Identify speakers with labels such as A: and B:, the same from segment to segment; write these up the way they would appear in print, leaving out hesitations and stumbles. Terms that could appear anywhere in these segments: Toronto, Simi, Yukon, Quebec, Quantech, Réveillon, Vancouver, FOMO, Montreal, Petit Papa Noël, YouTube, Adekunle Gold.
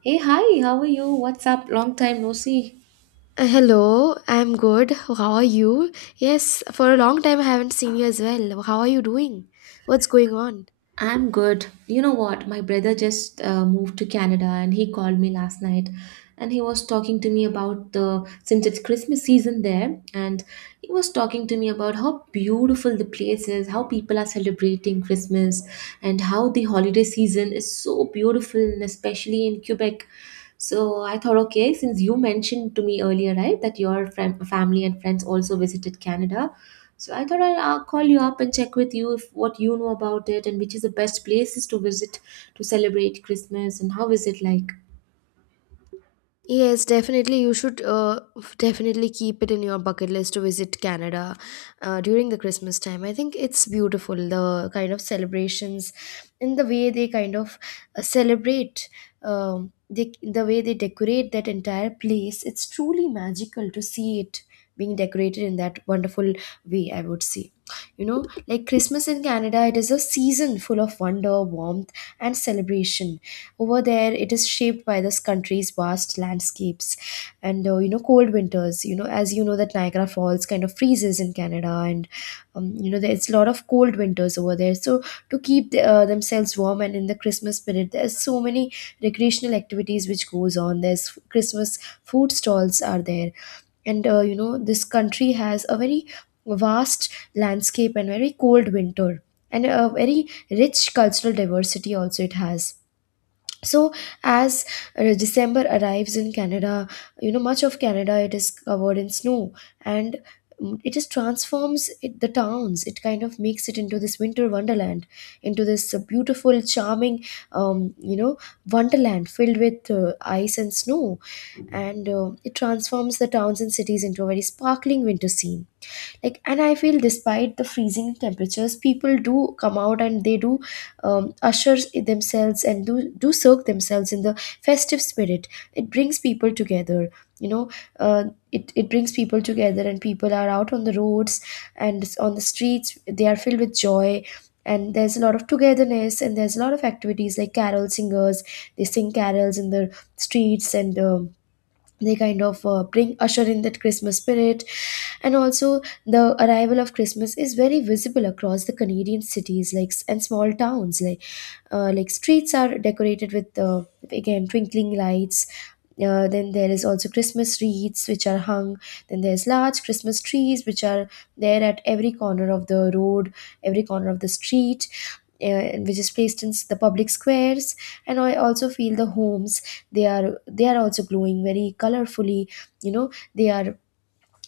A: Hey, hi, how are you? What's up? Long time no see.
B: Hello, I'm good. How are you? Yes, for a long time I haven't seen you as well. How are you doing? What's going on?
A: I'm good. You know what? My brother just moved to Canada and he called me last night and he was talking to me about the since it's Christmas season there, and he was talking to me about how beautiful the place is, how people are celebrating Christmas, and how the holiday season is so beautiful, and especially in Quebec. So I thought, okay, since you mentioned to me earlier, right, that your family and friends also visited Canada, so I thought I'll call you up and check with you if what you know about it and which is the best places to visit to celebrate Christmas and how is it like?
B: Yes, definitely. You should definitely keep it in your bucket list to visit Canada during the Christmas time. I think it's beautiful, the kind of celebrations and the way they celebrate, the way they decorate that entire place. It's truly magical to see it being decorated in that wonderful way, I would say. You know, like Christmas in Canada, it is a season full of wonder, warmth, and celebration. Over there, it is shaped by this country's vast landscapes and you know, cold winters. You know, as you know, that Niagara Falls kind of freezes in Canada, and you know, there's a lot of cold winters over there. So to keep themselves warm and in the Christmas spirit, there's so many recreational activities which goes on. There's Christmas food stalls are there, and you know, this country has a very vast landscape and very cold winter, and a very rich cultural diversity also it has. So as December arrives in Canada, you know, much of Canada it is covered in snow, and it just transforms it, the towns, it kind of makes it into this winter wonderland, into this beautiful, charming, you know, wonderland filled with ice and snow. And it transforms the towns and cities into a very sparkling winter scene. Like, and I feel despite the freezing temperatures, people do come out and they do usher themselves and do soak themselves in the festive spirit. It brings people together, you know. Uh, it, it brings people together, and people are out on the roads and on the streets, they are filled with joy. And there's a lot of togetherness, and there's a lot of activities like carol singers, they sing carols in the streets, and they bring, usher in that Christmas spirit. And also the arrival of Christmas is very visible across the Canadian cities and small towns, like streets are decorated with again, twinkling lights. Then there is also Christmas wreaths which are hung, then there's large Christmas trees which are there at every corner of the road, every corner of the street, which is placed in the public squares. And I also feel the homes, they are also glowing very colorfully. You know, they are,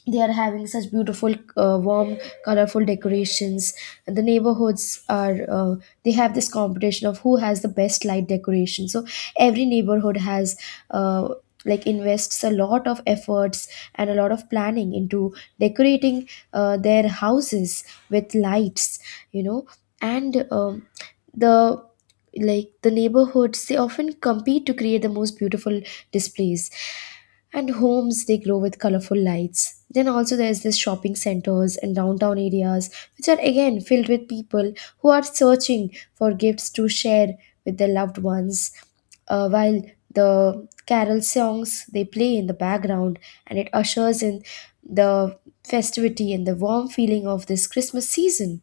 B: they are having such beautiful warm, colorful decorations. And the neighborhoods are they have this competition of who has the best light decoration. So every neighborhood has uh, like, invests a lot of efforts and a lot of planning into decorating their houses with lights, you know. And the like, the neighborhoods, they often compete to create the most beautiful displays, and homes, they glow with colorful lights. Then also there's this shopping centers and downtown areas which are again filled with people who are searching for gifts to share with their loved ones, while the carol songs they play in the background, and it ushers in the festivity and the warm feeling of this Christmas season.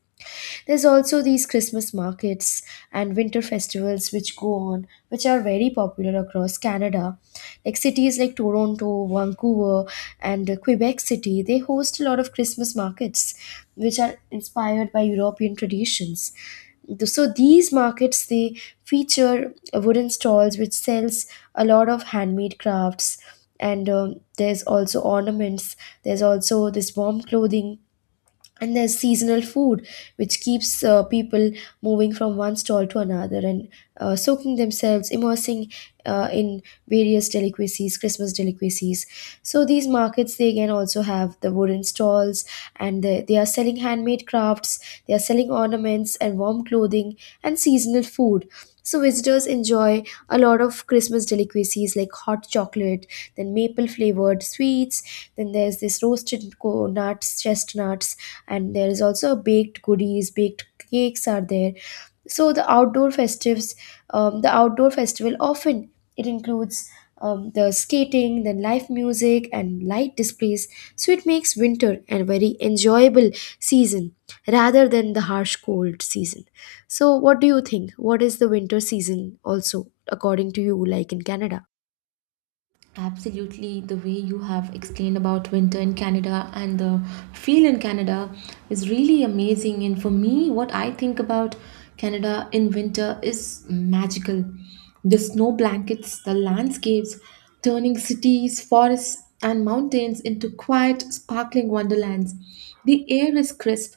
B: There's also these Christmas markets and winter festivals which go on, which are very popular across Canada. Like cities like Toronto, Vancouver, and Quebec City, they host a lot of Christmas markets, which are inspired by European traditions. So these markets they feature wooden stalls which sells a lot of handmade crafts, and there's also ornaments. There's also this warm clothing, and there's seasonal food which keeps people moving from one stall to another, and soaking themselves, immersing in various delicacies, Christmas delicacies. So these markets, they again also have the wooden stalls, and they are selling handmade crafts, they are selling ornaments and warm clothing and seasonal food. So visitors enjoy a lot of Christmas delicacies like hot chocolate, then maple flavored sweets, then there's this roasted co- nuts chestnuts, and there is also baked goodies, baked cakes are there. So the outdoor festives the outdoor festival often it includes the skating, then live music and light displays. So it makes winter a very enjoyable season rather than the harsh cold season. So what do you think? What is the winter season also according to you, like, in Canada?
A: Absolutely, the way you have explained about winter in Canada and the feel in Canada is really amazing. And for me, what I think about Canada in winter is magical. The snow blankets, the landscapes, turning cities, forests, and mountains into quiet, sparkling wonderlands. The air is crisp,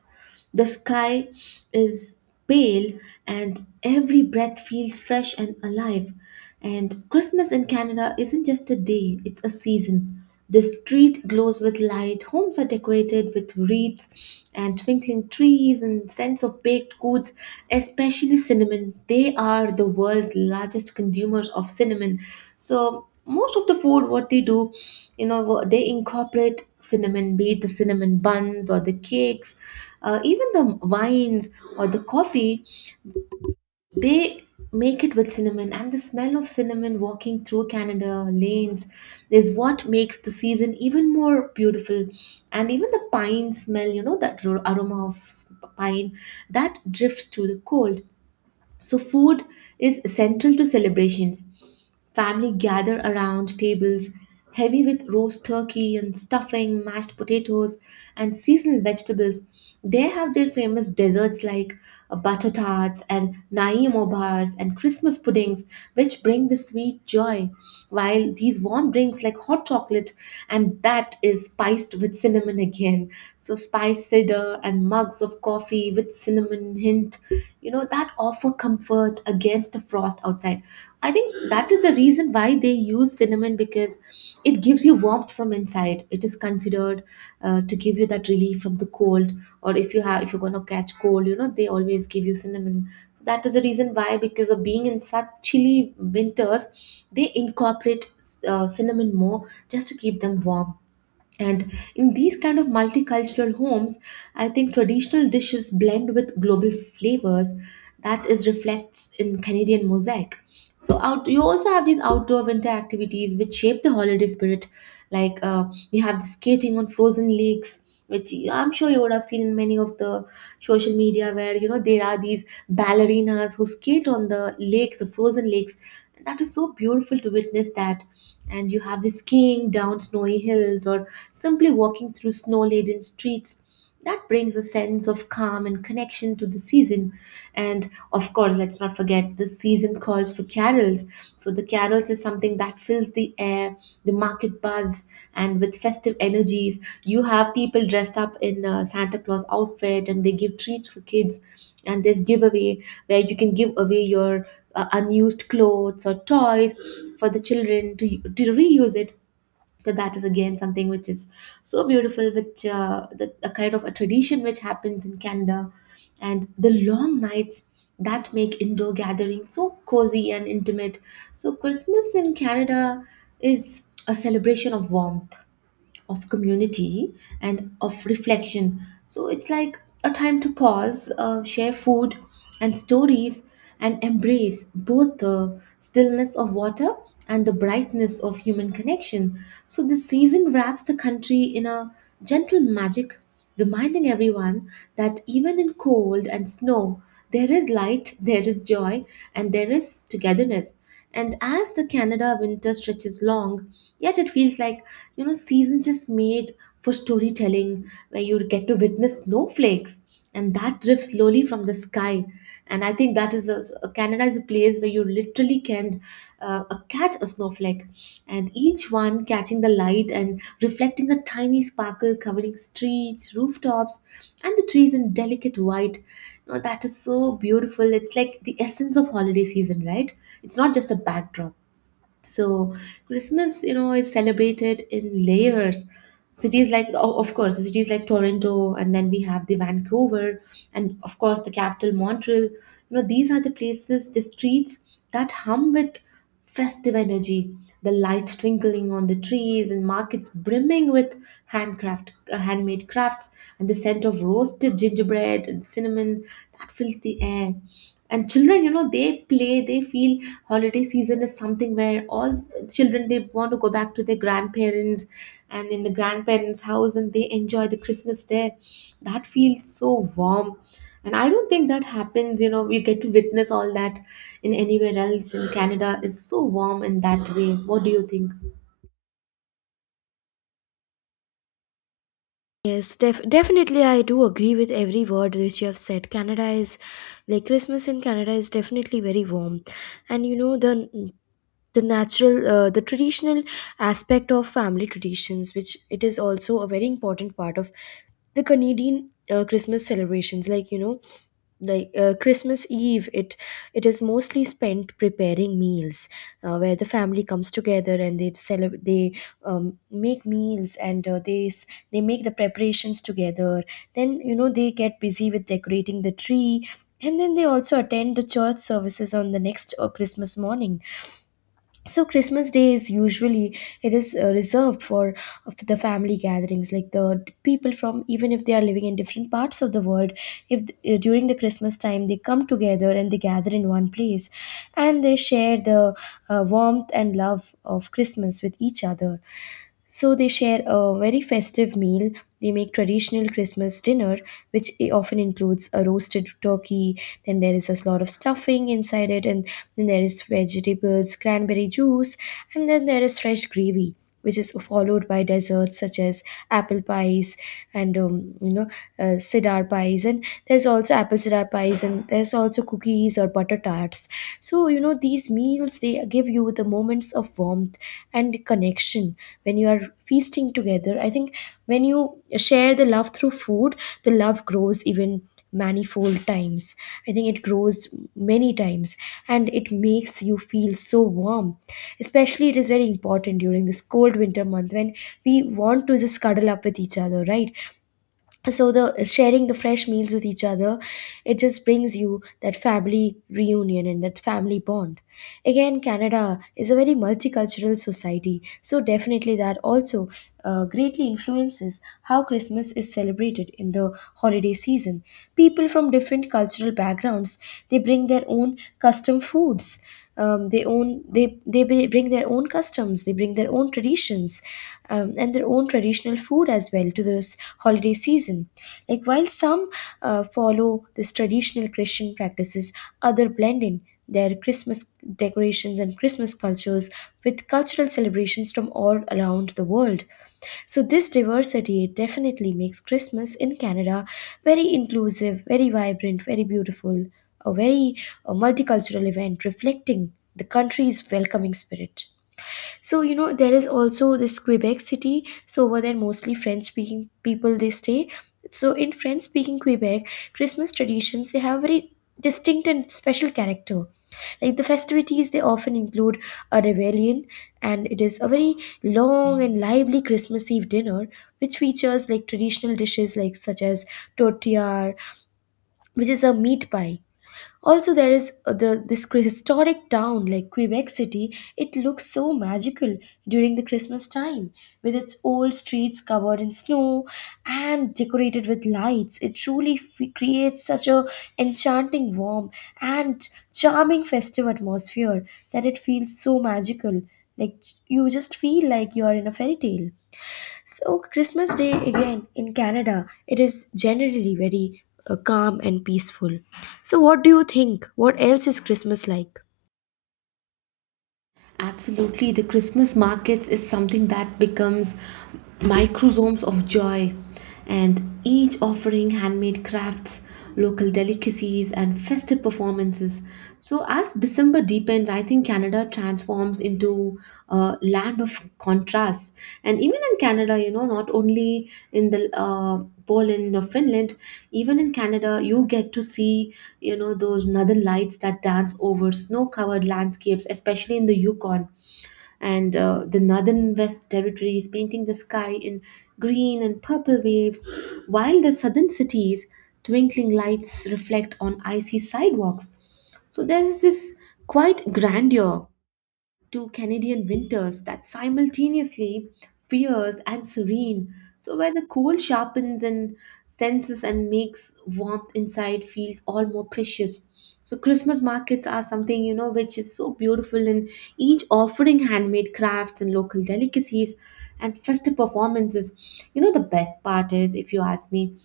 A: The sky is pale, and every breath feels fresh and alive. And Christmas in Canada isn't just a day, it's a season. The street glows with light, homes are decorated with wreaths and twinkling trees and scents of baked goods, especially cinnamon. They are the world's largest consumers of cinnamon. So, most of the food, what they do, you know, they incorporate cinnamon, be it the cinnamon buns or the cakes, even the wines or the coffee. They make it with cinnamon, and the smell of cinnamon walking through Canada lanes is what makes the season even more beautiful. And even the pine smell, you know, that aroma of pine that drifts through the cold. So, food is central to celebrations. Family gather around tables heavy with roast turkey and stuffing, mashed potatoes, and seasonal vegetables. They have their famous desserts like butter tarts and naimo bars and Christmas puddings, which bring the sweet joy. While these warm drinks like hot chocolate, and that is spiced with cinnamon again. So, spice cider, and mugs of coffee with cinnamon hint, you know, that offer comfort against the frost outside. I think that is the reason why they use cinnamon, because it gives you warmth from inside. It is considered, to give you that relief from the cold, or if you have if you're gonna catch cold, you know, they always give you cinnamon. So that is the reason why, because of being in such chilly winters, they incorporate cinnamon more just to keep them warm. And in these kind of multicultural homes, I think traditional dishes blend with global flavors, that is reflects in Canadian mosaic. So out you also have these outdoor winter activities which shape the holiday spirit, like you have skating on frozen lakes, which I'm sure you would have seen in many of the social media, where you know there are these ballerinas who skate on the lake, the frozen lakes, and that is so beautiful to witness that. And you have the skiing down snowy hills, or simply walking through snow-laden streets. That brings a sense of calm and connection to the season. And of course, let's not forget the season calls for carols. So, the carols is something that fills the air, the market buzz, and with festive energies. You have people dressed up in a Santa Claus outfit and they give treats for kids. And there's giveaway where you can give away your unused clothes or toys for the children to reuse it. But that is again something which is so beautiful, which a kind of a tradition which happens in Canada. And the long nights that make indoor gatherings so cozy and intimate. So Christmas in Canada is a celebration of warmth, of community, and of reflection. So it's like a time to pause, share food and stories, and embrace both the stillness of water and the brightness of human connection. So this season wraps the country in a gentle magic, reminding everyone that even in cold and snow, there is light, there is joy, and there is togetherness. And as the Canada winter stretches long, yet it feels like, you know, seasons just made for storytelling, where you get to witness snowflakes and that drift slowly from the sky. And I think that is Canada is a place where you literally can catch a snowflake, and each one catching the light and reflecting a tiny sparkle, covering streets, rooftops, and the trees in delicate white. You know, that is so beautiful. It's like the essence of holiday season, right? It's not just a backdrop. So Christmas, you know, is celebrated in layers. Cities like, of course, the cities like Toronto, and then we have the Vancouver, and of course the capital Montreal. You know, these are the places, the streets that hum with festive energy. The light twinkling on the trees and markets brimming with handmade crafts, and the scent of roasted gingerbread and cinnamon that fills the air. And children, you know, they play, they feel holiday season is something where all children, they want to go back to their grandparents and in the grandparents house, and they enjoy the Christmas there. That feels so warm. And I don't think that happens, you know, we get to witness all that in anywhere else. In Canada, it's so warm in that way. What do you think?
B: Yes, definitely. I do agree with every word which you have said. Canada is, like, Christmas in Canada is definitely very warm. And you know, the natural, the traditional aspect of family traditions, which it is also a very important part of the Canadian Christmas celebrations. Like, you know, like Christmas Eve, it is mostly spent preparing meals, where the family comes together and they celebrate. They make meals, and they make the preparations together. Then, you know, they get busy with decorating the tree, and then they also attend the church services on the next Christmas morning. So Christmas Day is usually, it is reserved for of the family gatherings. Like people from, even if they are living in different parts of the world, if th- during the Christmas time, they come together and they gather in one place, and they share the warmth and love of Christmas with each other. So they share a very festive meal. They make traditional Christmas dinner, which often includes a roasted turkey. Then there is a lot of stuffing inside it, and then there is vegetables, cranberry juice, and then there is fresh gravy. Which is followed by desserts such as apple pies and cedar pies, and there's also apple cedar pies, and there's also cookies or butter tarts. So you know, these meals, they give you the moments of warmth and connection. When you are feasting together, I think when you share the love through food, the love grows even manifold times. I think it grows many times, and it makes you feel so warm, especially it is very important during this cold winter month when we want to just cuddle up with each other, right? So the sharing the fresh meals with each other, it just brings you that family reunion and that family bond. Again, Canada is a very multicultural society, so definitely that also greatly influences how Christmas is celebrated in the holiday season. People from different cultural backgrounds, they bring their own custom foods. They own they bri- bring their own customs. They bring their own traditions, and their own traditional food as well to this holiday season. Like, while some follow this traditional Christian practices, other blend in their Christmas decorations and Christmas cultures with cultural celebrations from all around the world. So this diversity definitely makes Christmas in Canada very inclusive, very vibrant, very beautiful, a very multicultural event reflecting the country's welcoming spirit. So, you know, there is also this Quebec City. So, over there, mostly French speaking people they stay. So, in French speaking Quebec, Christmas traditions, they have a very distinct and special character. Like the festivities, they often include a rebellion, and it is a very long and lively Christmas Eve dinner, which features like traditional dishes like such as tortilla, which is a meat pie. Also, there is historic town like Quebec City. It looks so magical during the Christmas time, with its old streets covered in snow and decorated with lights. It truly creates such a enchanting, warm, and charming festive atmosphere that it feels so magical. Like, you just feel like you are in a fairy tale. So Christmas Day again in Canada, it is generally very calm and peaceful. So, what do you think? What else is Christmas like?
A: Absolutely, the Christmas markets is something that becomes microsomes of joy, and each offering handmade crafts, local delicacies, and festive performances. So, as December deepens, I think Canada transforms into a land of contrasts. And even in Canada, you know, not only in the Poland or Finland, even in Canada, you get to see, you know, those northern lights that dance over snow covered landscapes, especially in the Yukon. And the northern West territories painting the sky in green and purple waves, while the southern cities' twinkling lights reflect on icy sidewalks. So there's this quite grandeur to Canadian winters, that simultaneously fierce and serene. So where the cold sharpens and senses and makes warmth inside feels all more precious. So Christmas markets are something, you know, which is so beautiful in each offering handmade crafts and local delicacies and festive performances. You know the best part is, if you ask me,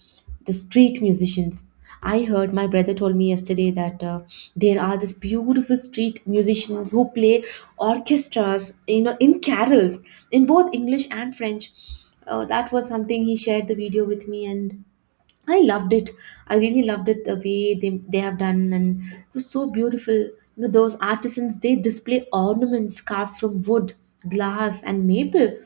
A: the street musicians. I heard my brother told me yesterday that there are these beautiful street musicians who play orchestras, you know, in carols in both English and French. That was something he shared the video with me, and I loved it. I really loved it, the way they have done, and it was so beautiful. You know, those artisans, they display ornaments carved from wood, glass, and maple.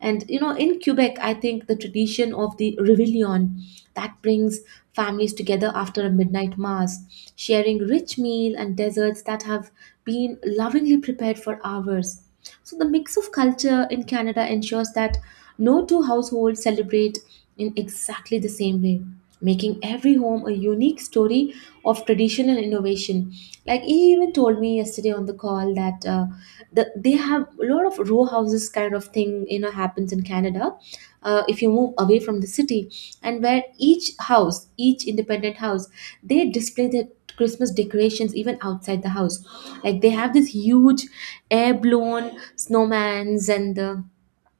A: And you know, in Quebec, I think the tradition of the Réveillon, that brings families together after a midnight mass, sharing rich meal and desserts that have been lovingly prepared for hours. So the mix of culture in Canada ensures that no two households celebrate in exactly the same way, making every home a unique story of tradition and innovation. Like, he even told me yesterday on the call that they have a lot of row houses kind of thing, you know, happens in Canada, if you move away from the city, and where each house, each independent house, they display their Christmas decorations even outside the house. Like they have this huge air blown snowmans and the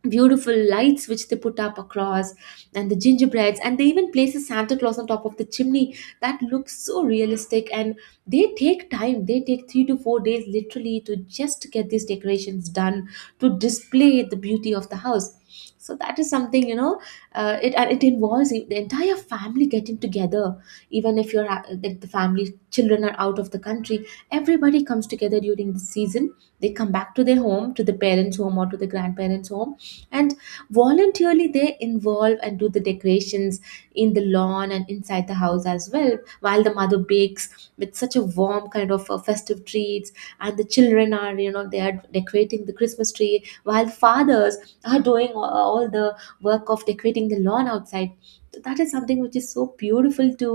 A: beautiful lights which they put up across, and the gingerbreads, and they even place a Santa Claus on top of the chimney that looks so realistic. And they take time, they take 3 to 4 days literally to just get these decorations done, to display the beauty of the house. So that is something, you know, it and it involves the entire family getting together. Even if like the family children are out of the country, everybody comes together during the season. They come back to their home, to the parents home or to the grandparents home, and voluntarily they involve and do the decorations in the lawn and inside the house as well, while the mother bakes with such a warm kind of festive treats, and the children are, you know, they are decorating the Christmas tree, while fathers are doing all the work of decorating the lawn outside. So that is something which is so beautiful to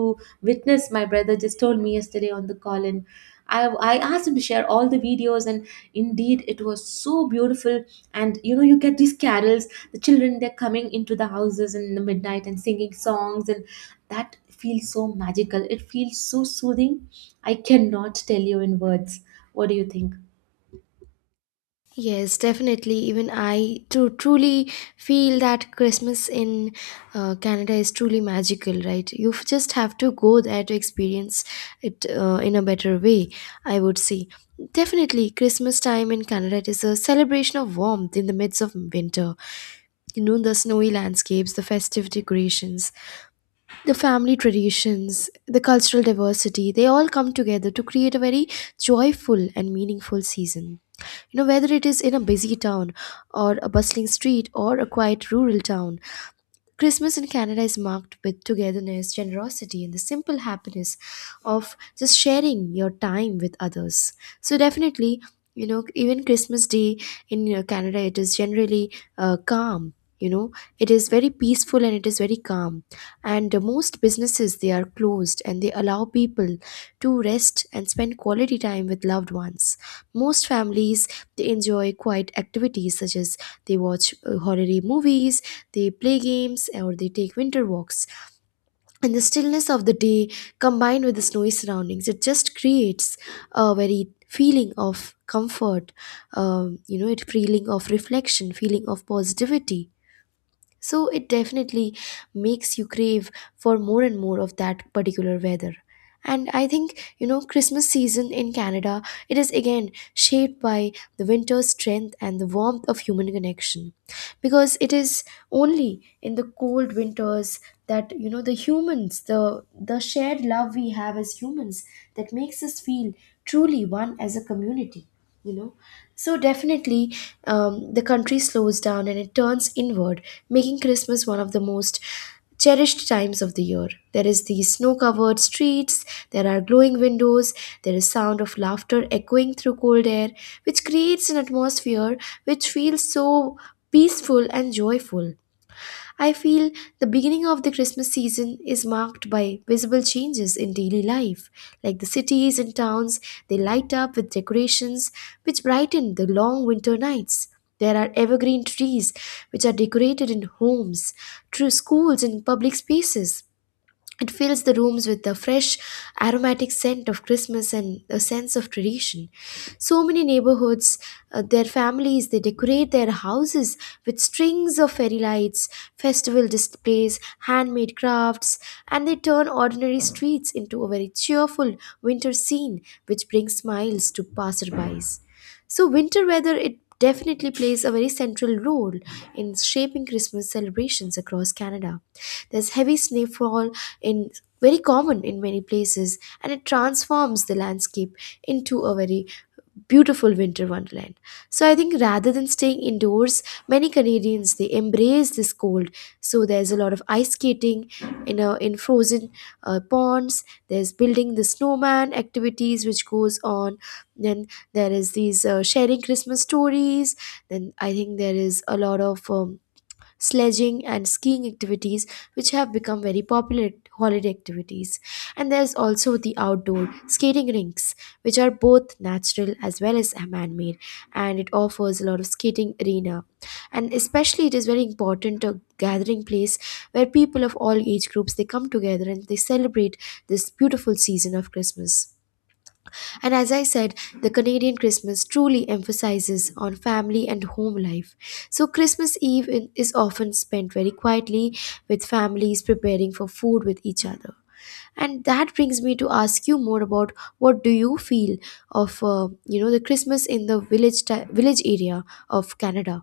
A: witness. My brother just told me yesterday on the call, and I asked him to share all the videos, and indeed it was so beautiful. And you know, you get these carols, the children, they're coming into the houses in the midnight and singing songs, and that feels so magical, it feels so soothing. I cannot tell you in words. What do you think?
B: Yes, definitely. Even I truly feel that Christmas in Canada is truly magical, right? You just have to go there to experience it in a better way, I would say. Definitely, Christmas time in Canada, it is a celebration of warmth in the midst of winter. You know, the snowy landscapes, the festive decorations, the family traditions, the cultural diversity, they all come together to create a very joyful and meaningful season. You know, whether it is in a busy town or a bustling street or a quiet rural town, Christmas in Canada is marked with togetherness, generosity, and the simple happiness of just sharing your time with others. So, definitely, you know, even Christmas Day in you Canada, it is generally calm. You know, it is very peaceful and it is very calm. And most businesses they are closed, and they allow people to rest and spend quality time with loved ones. Most families they enjoy quiet activities such as they watch holiday movies they play games or they take winter walks. And the stillness of the day combined with the snowy surroundings, it just creates a very feeling of comfort, it feeling of reflection, feeling of positivity. So it definitely makes you crave for more and more of that particular weather. And I think, you know, Christmas season in Canada, it is again shaped by the winter's strength and the warmth of human connection because it is only in the cold winters that you know the humans the shared love we have as humans that makes us feel truly one as a community, you know. So definitely, the country slows down and it turns inward, making Christmas one of the most cherished times of the year. There is the snow-covered streets, there are glowing windows, there is sound of laughter echoing through cold air, which creates an atmosphere which feels so peaceful and joyful. I feel the beginning of the Christmas season is marked by visible changes in daily life, like the cities and towns, they light up with decorations which brighten the long winter nights. There are evergreen trees which are decorated in homes, through schools and public spaces. It fills the rooms with the fresh, aromatic scent of Christmas and a sense of tradition. So many neighborhoods, their families, they decorate their houses with strings of fairy lights, festival displays, handmade crafts, and they turn ordinary streets into a very cheerful winter scene which brings smiles to passerbys. So, winter weather, it definitely plays a very central role in shaping Christmas celebrations across Canada. There's heavy snowfall in very common in many places, and it transforms the landscape into a very beautiful winter wonderland. So I think rather than staying indoors, many Canadians they embrace this cold. So there's a lot of ice skating in in frozen ponds. There's building the snowman activities which goes on. Then there is these sharing Christmas stories, then I think there is a lot of sledging and skiing activities which have become very popular holiday activities, and there's also the outdoor skating rinks which are both natural as well as man-made, and it offers a lot of skating arena, and especially it is very important a gathering place where people of all age groups they come together and they celebrate this beautiful season of Christmas. And as I said, the Canadian Christmas truly emphasizes on family and home life. So Christmas Eve is often spent very quietly with families preparing for food with each other. And that brings me to ask you more about what do you feel of you know the Christmas in the village area of Canada?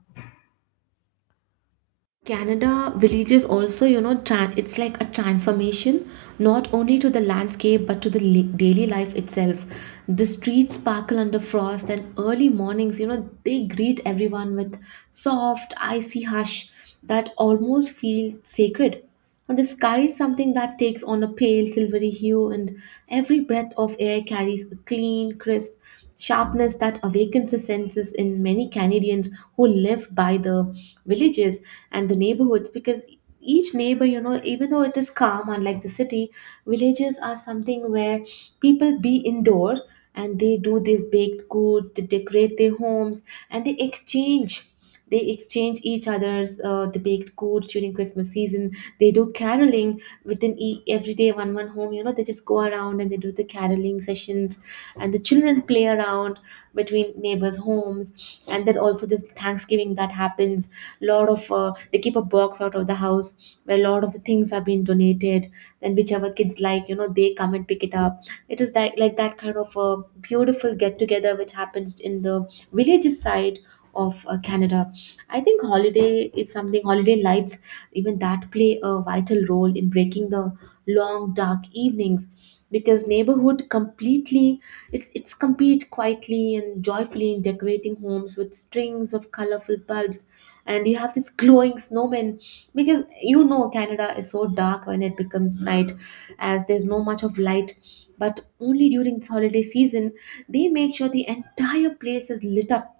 A: Canada villages also, you know, tran it's like a transformation not only to the landscape but to the daily life itself. The streets sparkle under frost, and early mornings, they greet everyone with soft, icy hush that almost feels sacred. And the sky is something that takes on a pale silvery hue, and every breath of air carries a clean, crisp sharpness that awakens the senses in many Canadians who live by the villages and the neighborhoods. Because each neighbor, even though it is calm, unlike the city, villages are something where people be indoor and they do these baked goods, they decorate their homes, and they exchange. They exchange each other's the baked goods during Christmas season. They do caroling within every day, one home. You know, they just go around and they do the caroling sessions, and the children play around between neighbors' homes. And then also this Thanksgiving that happens. Lot of they keep a box out of the house where a lot of the things are being donated. Then whichever kids like, you know, they come and pick it up. It is like that kind of a beautiful get together which happens in the villages side of Canada. I think holiday is something, holiday lights, even that play a vital role in breaking the long dark evenings, because neighborhood completely it's compete quietly and joyfully in decorating homes with strings of colorful bulbs, and you have this glowing snowmen. Because you know, Canada is so dark when it becomes night, as there's no much of light, but only during this holiday season they make sure the entire place is lit up.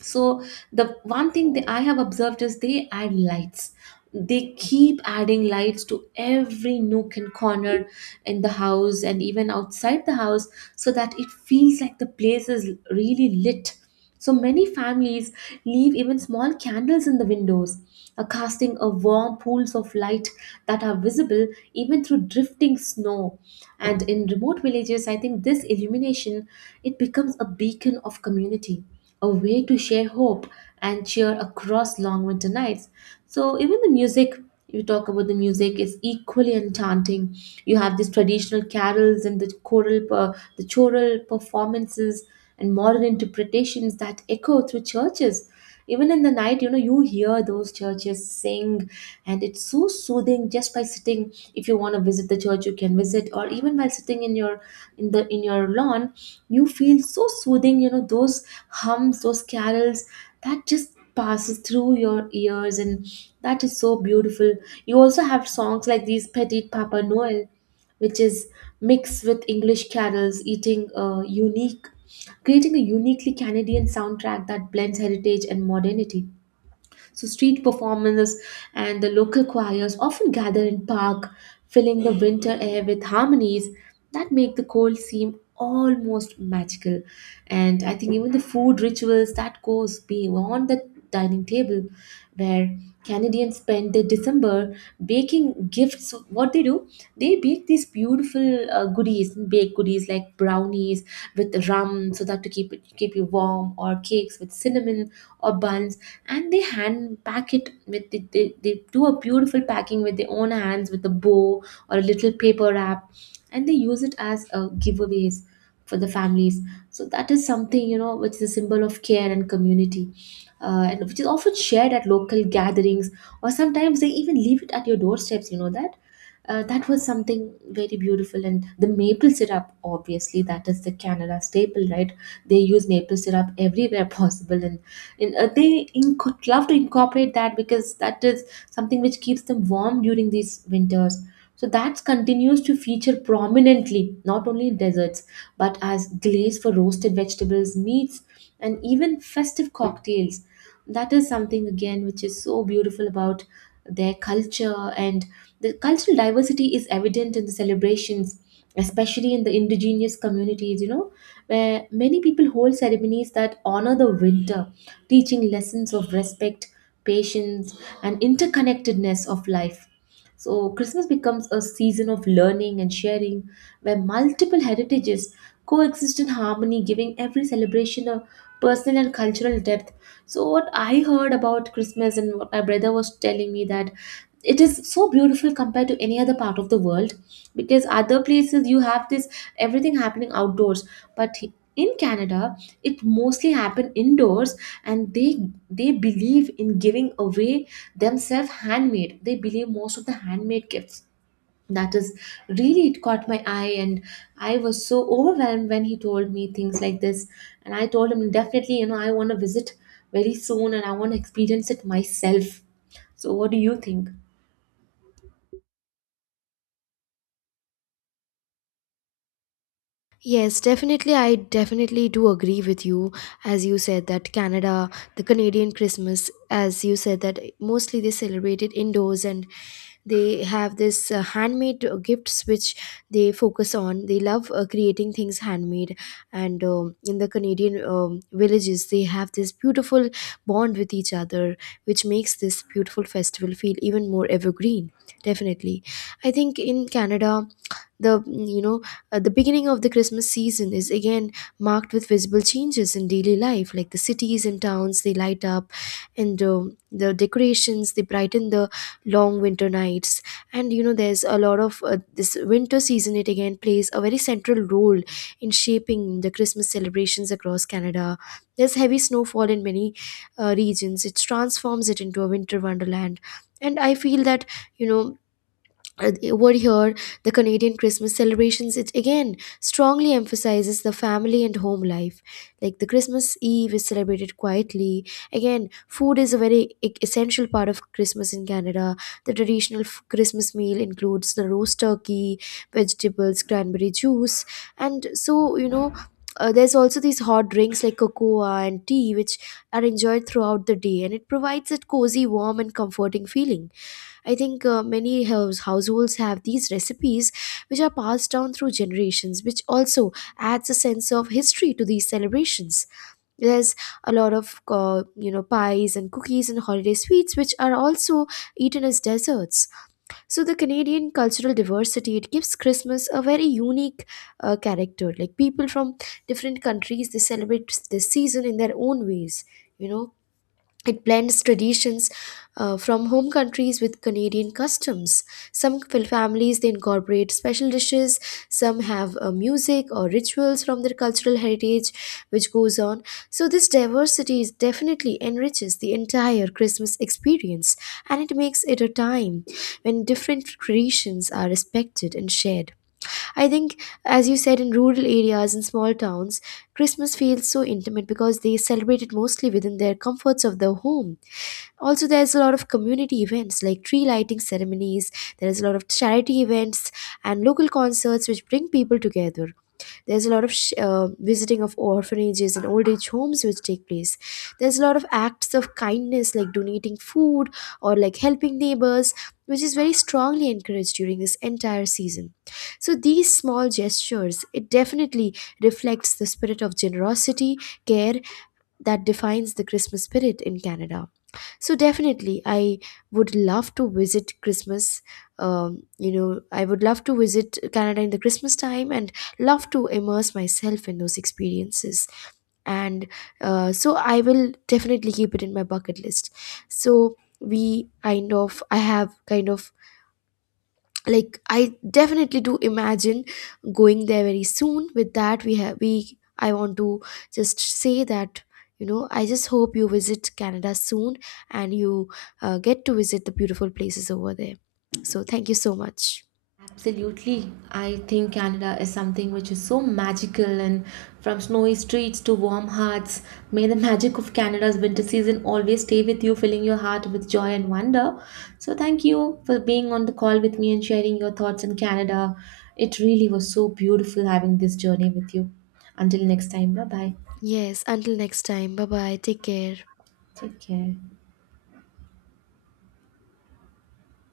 A: So the one thing that I have observed is they add lights. They keep adding lights to every nook and corner in the house and even outside the house so that it feels like the place is really lit. So many families leave even small candles in the windows, casting a warm pools of light that are visible even through drifting snow. And in remote villages, I think this illumination, it becomes a beacon of community, a way to share hope and cheer across long winter nights. So even the music, you talk about the music, is equally enchanting. You have these traditional carols and the choral performances and modern interpretations that echo through churches. Even in the night, you know, you hear those churches sing, and it's so soothing. Just by sitting, if you want to visit the church, you can visit, or even while sitting in your in the in your lawn, you feel so soothing, you know, those hums, those carols, that just passes through your ears. And that is so beautiful. You also have songs like these Petit Papa noel which is mixed with English carols, eating a unique creating a uniquely Canadian soundtrack that blends heritage and modernity. So street performances and the local choirs often gather in park, filling the winter air with harmonies that make the cold seem almost magical. And I think even the food rituals that goes beyond the dining table, where Canadians spend their December baking gifts. So what they do, they bake these beautiful goodies, baked goodies like brownies with rum, so that to keep you warm, or cakes with cinnamon or buns, and they hand pack it with they do a beautiful packing with their own hands with a bow or a little paper wrap, and they use it as giveaways for the families. So that is something, you know, which is a symbol of care and community, and which is often shared at local gatherings, or sometimes they even leave it at your doorsteps, you know. That That was something very beautiful. And the maple syrup, obviously that is the Canada staple, right? They use maple syrup everywhere possible in. And they love to incorporate that, because that is something which keeps them warm during these winters. So that continues to feature prominently, not only in deserts, but as glaze for roasted vegetables, meats, and even festive cocktails. That is something, again, which is so beautiful about their culture. And the cultural diversity is evident in the celebrations, especially in the indigenous communities, you know, where many people hold ceremonies that honor the winter, teaching lessons of respect, patience, and interconnectedness of life. So, Christmas becomes a season of learning and sharing where multiple heritages coexist in harmony, giving every celebration a personal and cultural depth. So, what I heard about Christmas and what my brother was telling me, that it is so beautiful compared to any other part of the world, because other places you have this everything happening outdoors, but in Canada it mostly happen indoors. And they believe in giving away themselves handmade, they believe most of the handmade gifts. That is really, it caught my eye, and I was so overwhelmed when he told me things like this. And I told him, definitely, you know, I want to visit very soon, and I want to experience it myself. So what do you think?
B: Yes, definitely. I definitely do agree with you. As you said, that Canada, the Canadian Christmas, as you said, that mostly they celebrate it indoors and they have this handmade gifts which they focus on. They love creating things handmade. And in the Canadian villages, they have this beautiful bond with each other, which makes this beautiful festival feel even more evergreen. Definitely. I think in Canada, the you know the beginning of the Christmas season is again marked with visible changes in daily life, like the cities and towns they light up, and the decorations they brighten the long winter nights. And you know there's a lot of this winter season, it again plays a very central role in shaping the Christmas celebrations across Canada. There's heavy snowfall in many regions, it transforms it into a winter wonderland. And I feel that, you know, over here, the Canadian Christmas celebrations, it again strongly emphasizes the family and home life. Like the Christmas Eve is celebrated quietly. Again, food is a very essential part of Christmas in Canada. The traditional Christmas meal includes the roast turkey, vegetables, cranberry juice, and so you know. There's also these hot drinks like cocoa and tea, which are enjoyed throughout the day, and it provides a cozy, warm, and comforting feeling. I think many households have these recipes which are passed down through generations, which also adds a sense of history to these celebrations. There's a lot of you know pies and cookies and holiday sweets which are also eaten as desserts. So the Canadian cultural diversity, it gives Christmas a very unique character. Like people from different countries, they celebrate this season in their own ways. You know, it blends traditions from home countries with Canadian customs. Some families they incorporate special dishes. Some have music or rituals from their cultural heritage, which goes on. So this diversity is definitely enriches the entire Christmas experience, and it makes it a time when different traditions are respected and shared. I think, as you said, in rural areas and small towns, Christmas feels so intimate because they celebrate it mostly within their comforts of the home. Also there's a lot of community events like tree lighting ceremonies, there's a lot of charity events and local concerts which bring people together. There's a lot of visiting of orphanages and old age homes which take place. There's a lot of acts of kindness like donating food or like helping neighbors, which is very strongly encouraged during this entire season. So these small gestures, it definitely reflects the spirit of generosity, care, that defines the Christmas spirit in Canada. So definitely, I would love to visit Christmas. You know, I would love to visit Canada in the Christmas time and love to immerse myself in those experiences. And so I will definitely keep it in my bucket list. So I have kind of like I definitely do imagine going there very soon. With that we have we I want to just say that, you know, I just hope you visit Canada soon, and you get to visit the beautiful places over there. So thank you so much.
A: Absolutely. I think Canada is something which is so magical, and from snowy streets to warm hearts, may the magic of Canada's winter season always stay with you, filling your heart with joy and wonder. So, thank you for being on the call with me and sharing your thoughts on Canada. It really was so beautiful having this journey with you. Until next time, bye bye.
B: Yes, until next time, bye bye, take care.
A: Take care.